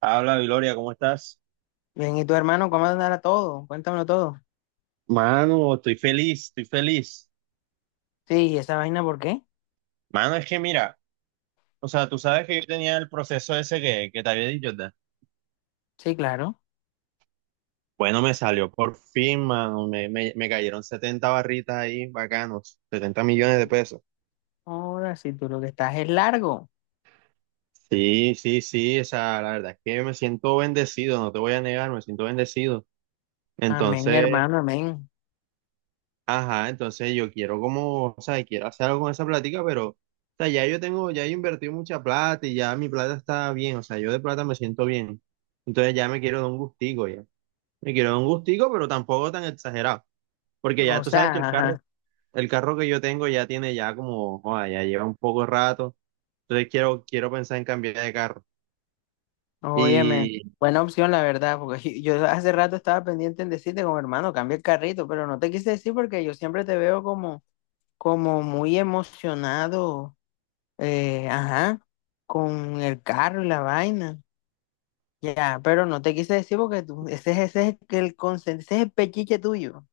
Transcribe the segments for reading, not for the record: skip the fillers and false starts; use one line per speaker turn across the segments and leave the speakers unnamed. Habla, Gloria, ¿cómo estás?
Bien, ¿y tu hermano cómo andará todo? Cuéntamelo todo.
Mano, estoy feliz, estoy feliz.
Sí, ¿y esa vaina por qué?
Mano, es que mira, o sea, tú sabes que yo tenía el proceso ese que te había dicho, ¿verdad?
Sí, claro.
Bueno, me salió por fin, mano. Me cayeron 70 barritas ahí, bacanos. 70 millones de pesos.
Ahora, si tú lo que estás es largo.
Sí, sí, sí, o sea, la verdad es que me siento bendecido, no te voy a negar, me siento bendecido.
Amén,
Entonces,
hermano, amén.
ajá, entonces yo quiero como, o sea, quiero hacer algo con esa plática, pero, o sea, ya yo tengo, ya he invertido mucha plata y ya mi plata está bien, o sea, yo de plata me siento bien. Entonces ya me quiero dar un gustico ya. Me quiero dar un gustico, pero tampoco tan exagerado, porque ya
O
tú sabes que
sea, ajá.
el carro que yo tengo ya tiene ya como, joda, ya lleva un poco de rato, entonces quiero, quiero pensar en cambiar de carro.
Óyeme,
Y
buena opción, la verdad, porque yo hace rato estaba pendiente en decirte como hermano, cambia el carrito, pero no te quise decir porque yo siempre te veo como muy emocionado, ajá, con el carro y la vaina. Ya, pero no te quise decir porque tú, ese es el pechiche tuyo.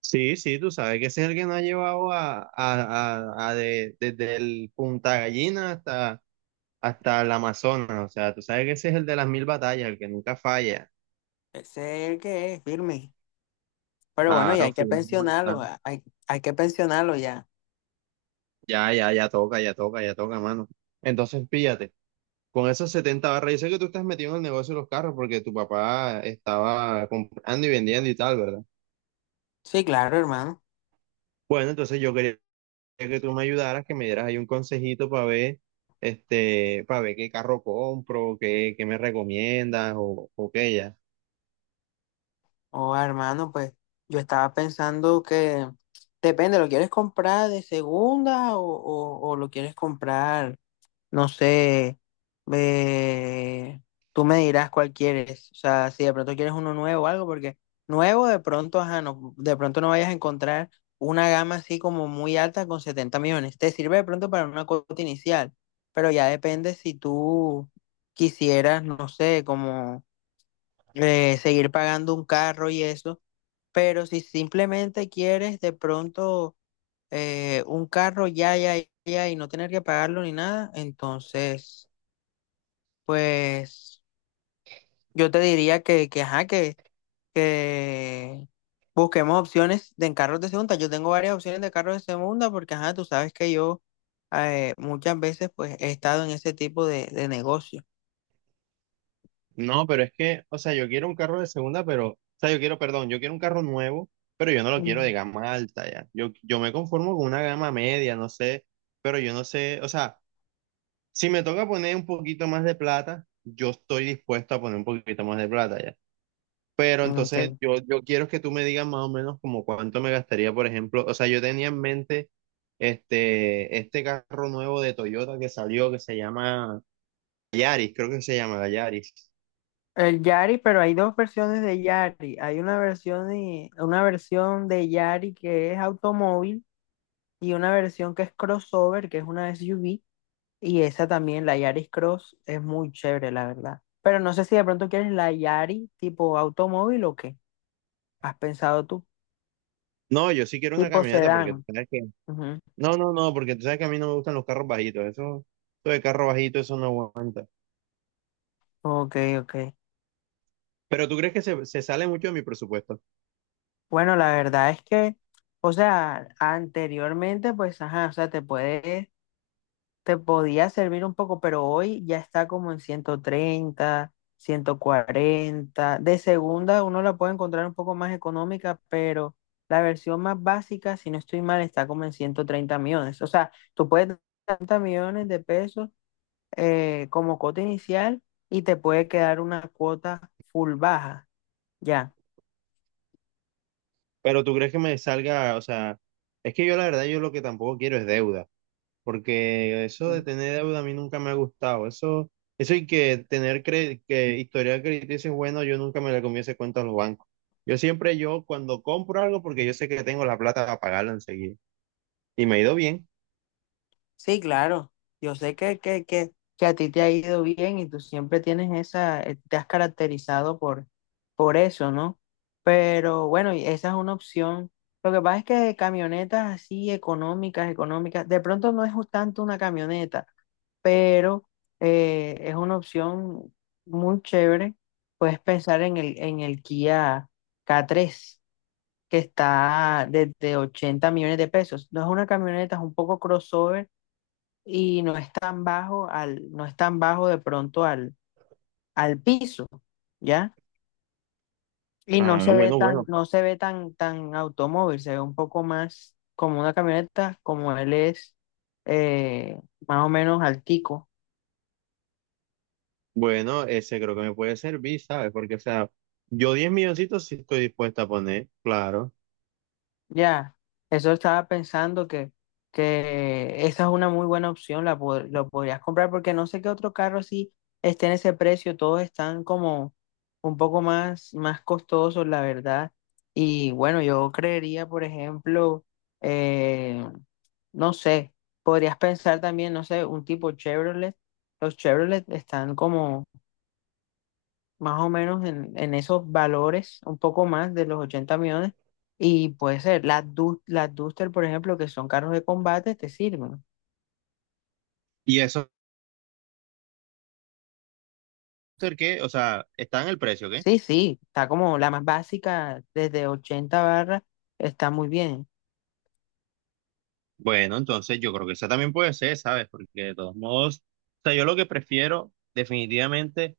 sí, sí, tú sabes que ese es el que nos ha llevado desde el Punta Gallina hasta hasta el Amazonas, o sea, tú sabes que ese es el de las mil batallas, el que nunca falla.
Ese es el que es firme. Pero bueno, ya
Claro,
hay
fue
que
un
pensionarlo,
volcán.
hay que pensionarlo ya.
Ya, ya, ya toca, ya toca, ya toca, mano. Entonces, píllate, con esos 70 barras, yo sé que tú estás metido en el negocio de los carros porque tu papá estaba comprando y vendiendo y tal, ¿verdad?
Sí, claro, hermano.
Bueno, entonces yo quería que tú me ayudaras, que me dieras ahí un consejito para ver, este, para ver qué carro compro, qué me recomiendas o qué ya.
O hermano, pues yo estaba pensando que depende, ¿lo quieres comprar de segunda o lo quieres comprar. No sé, eh, tú me dirás cuál quieres. O sea, si de pronto quieres uno nuevo o algo, porque nuevo de pronto, ajá, no, de pronto no vayas a encontrar una gama así como muy alta con 70 millones. Te sirve de pronto para una cuota inicial, pero ya depende si tú quisieras, no sé, como seguir pagando un carro y eso. Pero si simplemente quieres de pronto un carro ya, ya, ya y no tener que pagarlo ni nada, entonces. Pues yo te diría que ajá, que busquemos opciones de en carros de segunda. Yo tengo varias opciones de carros de segunda porque, ajá, tú sabes que yo muchas veces pues he estado en ese tipo de negocio.
No, pero es que, o sea, yo quiero un carro de segunda, pero, o sea, yo quiero, perdón, yo quiero un carro nuevo, pero yo no lo quiero de
Ujú.
gama alta ya. Yo me conformo con una gama media, no sé, pero yo no sé, o sea, si me toca poner un poquito más de plata, yo estoy dispuesto a poner un poquito más de plata ya. Pero
Ok.
entonces yo quiero que tú me digas más o menos como cuánto me gastaría, por ejemplo, o sea, yo tenía en mente este, este carro nuevo de Toyota que salió, que se llama Yaris, creo que se llama la Yaris.
El Yari, pero hay dos versiones de Yari. Hay una versión de Yari que es automóvil y una versión que es crossover, que es una SUV. Y esa también, la Yaris Cross, es muy chévere, la verdad. Pero no sé si de pronto quieres la Yaris tipo automóvil o qué. ¿Has pensado tú?
No, yo sí quiero una
Tipo
camioneta porque tú
sedán.
sabes que...
Ujú.
No, no, no, porque tú sabes que a mí no me gustan los carros bajitos. Eso de carro bajito, eso no aguanta.
Ok, ok.
Pero tú crees que se sale mucho de mi presupuesto.
Bueno, la verdad es que, o sea, anteriormente, pues, ajá, o sea, te podía servir un poco, pero hoy ya está como en 130, 140. De segunda uno la puede encontrar un poco más económica, pero la versión más básica, si no estoy mal, está como en 130 millones. O sea, tú puedes tener 30 millones de pesos como cuota inicial y te puede quedar una cuota full baja, ya.
Pero tú crees que me salga, o sea, es que yo la verdad, yo lo que tampoco quiero es deuda. Porque eso de tener deuda a mí nunca me ha gustado. Eso y que tener que historial crediticio es bueno, yo nunca me le comí ese cuento a los bancos. Yo siempre, yo cuando compro algo, porque yo sé que tengo la plata para pagarlo enseguida. Y me ha ido bien.
Sí, claro. Yo sé que a ti te ha ido bien y tú siempre tienes te has caracterizado por eso, ¿no? Pero bueno, y esa es una opción. Lo que pasa es que camionetas así económicas, económicas, de pronto no es tanto una camioneta, pero es una opción muy chévere. Puedes pensar en el Kia K3 que está desde 80 millones de pesos. No es una camioneta, es un poco crossover y no es tan bajo al, no es tan bajo de pronto al piso, ¿ya? Y no
Ah,
se ve
bueno,
tan,
bueno.
no se ve tan, tan automóvil, se ve un poco más como una camioneta, como él es eh, más o menos altico.
Bueno, ese creo que me puede servir, ¿sabes? Porque, o sea, yo 10 milloncitos sí estoy dispuesto a poner, claro.
Ya, eso estaba pensando que esa es una muy buena opción, lo podrías comprar porque no sé qué otro carro así esté en ese precio, todos están como un poco más costosos, la verdad. Y bueno, yo creería, por ejemplo, eh, no sé, podrías pensar también, no sé, un tipo Chevrolet. Los Chevrolet están como más o menos en esos valores, un poco más de los 80 millones. Y puede ser, las Duster, por ejemplo, que son carros de combate, te sirven.
Y eso, ¿qué? O sea, está en el precio, ¿qué?
Sí, sí, está como la más básica, desde 80 barras, está muy bien.
Bueno, entonces yo creo que esa también puede ser, ¿sabes? Porque de todos modos, o sea, yo lo que prefiero definitivamente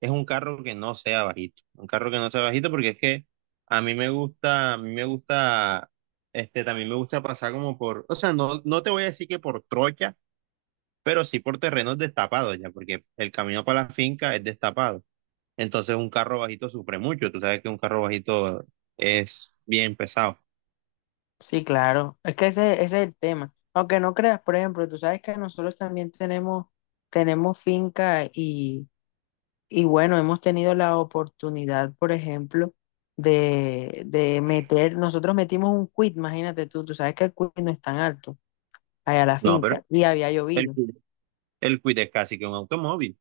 es un carro que no sea bajito. Un carro que no sea bajito porque es que a mí me gusta, a mí me gusta, este, también me gusta pasar como por, o sea, no, no te voy a decir que por trocha pero sí por terrenos destapados ya, porque el camino para la finca es destapado. Entonces un carro bajito sufre mucho, tú sabes que un carro bajito es bien pesado.
Sí, claro, es que ese es el tema. Aunque no creas, por ejemplo, tú sabes que nosotros también tenemos finca. Y bueno, hemos tenido la oportunidad, por ejemplo, nosotros metimos un quit, imagínate tú, sabes que el quit no es tan alto, allá a la
No, pero
finca, y había
el,
llovido.
Kwid- el Kwid es casi que un automóvil.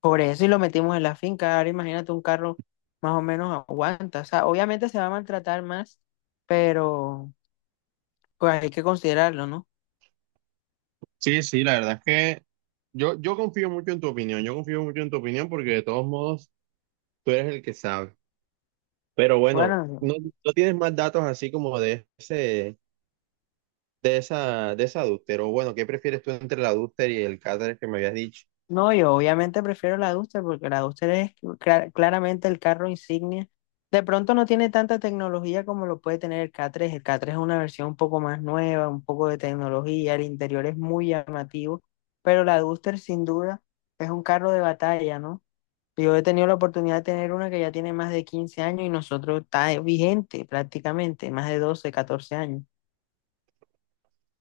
Por eso y lo metimos en la finca. Ahora imagínate un carro más o menos aguanta. O sea, obviamente se va a maltratar más, pero pues hay que considerarlo, ¿no?
Sí, sí, la verdad es que yo confío mucho en tu opinión, yo confío mucho en tu opinión porque de todos modos tú eres el que sabe. Pero bueno,
Bueno,
no, no tienes más datos así como de ese, de esa adúltero. Bueno, ¿qué prefieres tú entre la adúltera y el cáter que me habías dicho?
no, yo obviamente prefiero la Duster porque la Duster es claramente el carro insignia. De pronto no tiene tanta tecnología como lo puede tener el K3. El K3 es una versión un poco más nueva, un poco de tecnología, el interior es muy llamativo, pero la Duster sin duda es un carro de batalla, ¿no? Yo he tenido la oportunidad de tener una que ya tiene más de 15 años y nosotros está vigente prácticamente, más de 12, 14 años.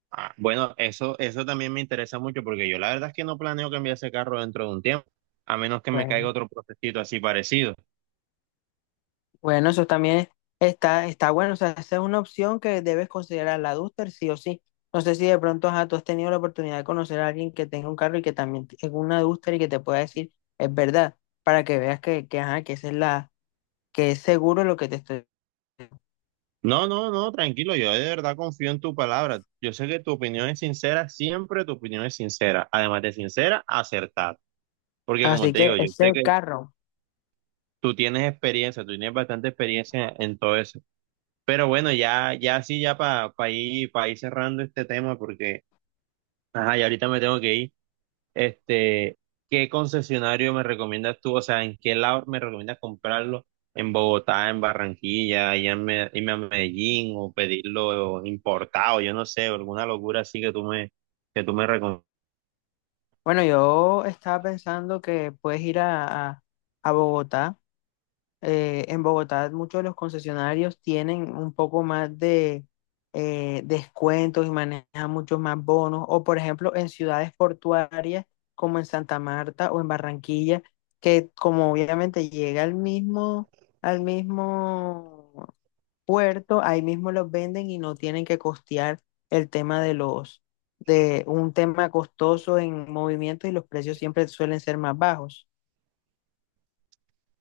Ah, bueno, eso también me interesa mucho porque yo la verdad es que no planeo cambiar ese carro dentro de un tiempo, a menos que me caiga
Bueno,
otro procesito así parecido.
Bueno, eso también está bueno. O sea, esa es una opción que debes considerar la Duster, sí o sí. No sé si de pronto ajá, tú has tenido la oportunidad de conocer a alguien que tenga un carro y que también tenga una Duster y que te pueda decir, es verdad, para que veas que, ajá, que es seguro lo que te estoy.
No, no, no, tranquilo, yo de verdad confío en tu palabra. Yo sé que tu opinión es sincera, siempre tu opinión es sincera, además de sincera, acertada. Porque como
Así
te
que
digo, yo
ese
sé que
carro.
tú tienes experiencia, tú tienes bastante experiencia en todo eso. Pero bueno, ya, ya sí, ya para ir, pa ir cerrando este tema porque, ajá, ya ahorita me tengo que ir. Este, ¿qué concesionario me recomiendas tú? O sea, ¿en qué lado me recomiendas comprarlo? ¿En Bogotá, en Barranquilla, allá en irme a Medellín o pedirlo importado? Yo no sé, alguna locura así que que tú me recomiendas.
Bueno, yo estaba pensando que puedes ir a Bogotá. En Bogotá muchos de los concesionarios tienen un poco más de descuentos y manejan muchos más bonos. O por ejemplo, en ciudades portuarias como en Santa Marta o en Barranquilla, que como obviamente llega al mismo, puerto, ahí mismo los venden y no tienen que costear el tema de un tema costoso en movimiento y los precios siempre suelen ser más bajos.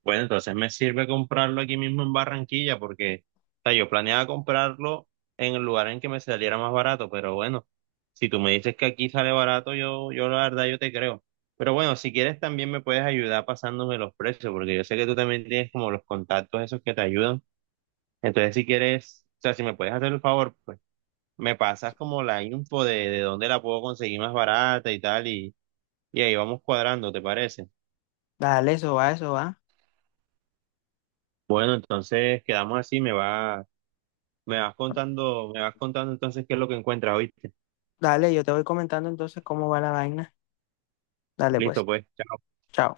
Bueno, entonces me sirve comprarlo aquí mismo en Barranquilla porque, o sea, yo planeaba comprarlo en el lugar en que me saliera más barato, pero bueno, si tú me dices que aquí sale barato, yo la verdad yo te creo. Pero bueno, si quieres también me puedes ayudar pasándome los precios, porque yo sé que tú también tienes como los contactos esos que te ayudan. Entonces, si quieres, o sea, si me puedes hacer el favor, pues me pasas como la info de dónde la puedo conseguir más barata y tal, y ahí vamos cuadrando, ¿te parece?
Dale, eso va, eso va.
Bueno, entonces quedamos así, me va. Me vas contando entonces qué es lo que encuentras, ¿oíste?
Dale, yo te voy comentando entonces cómo va la vaina. Dale,
Listo,
pues,
pues. Chao.
chao.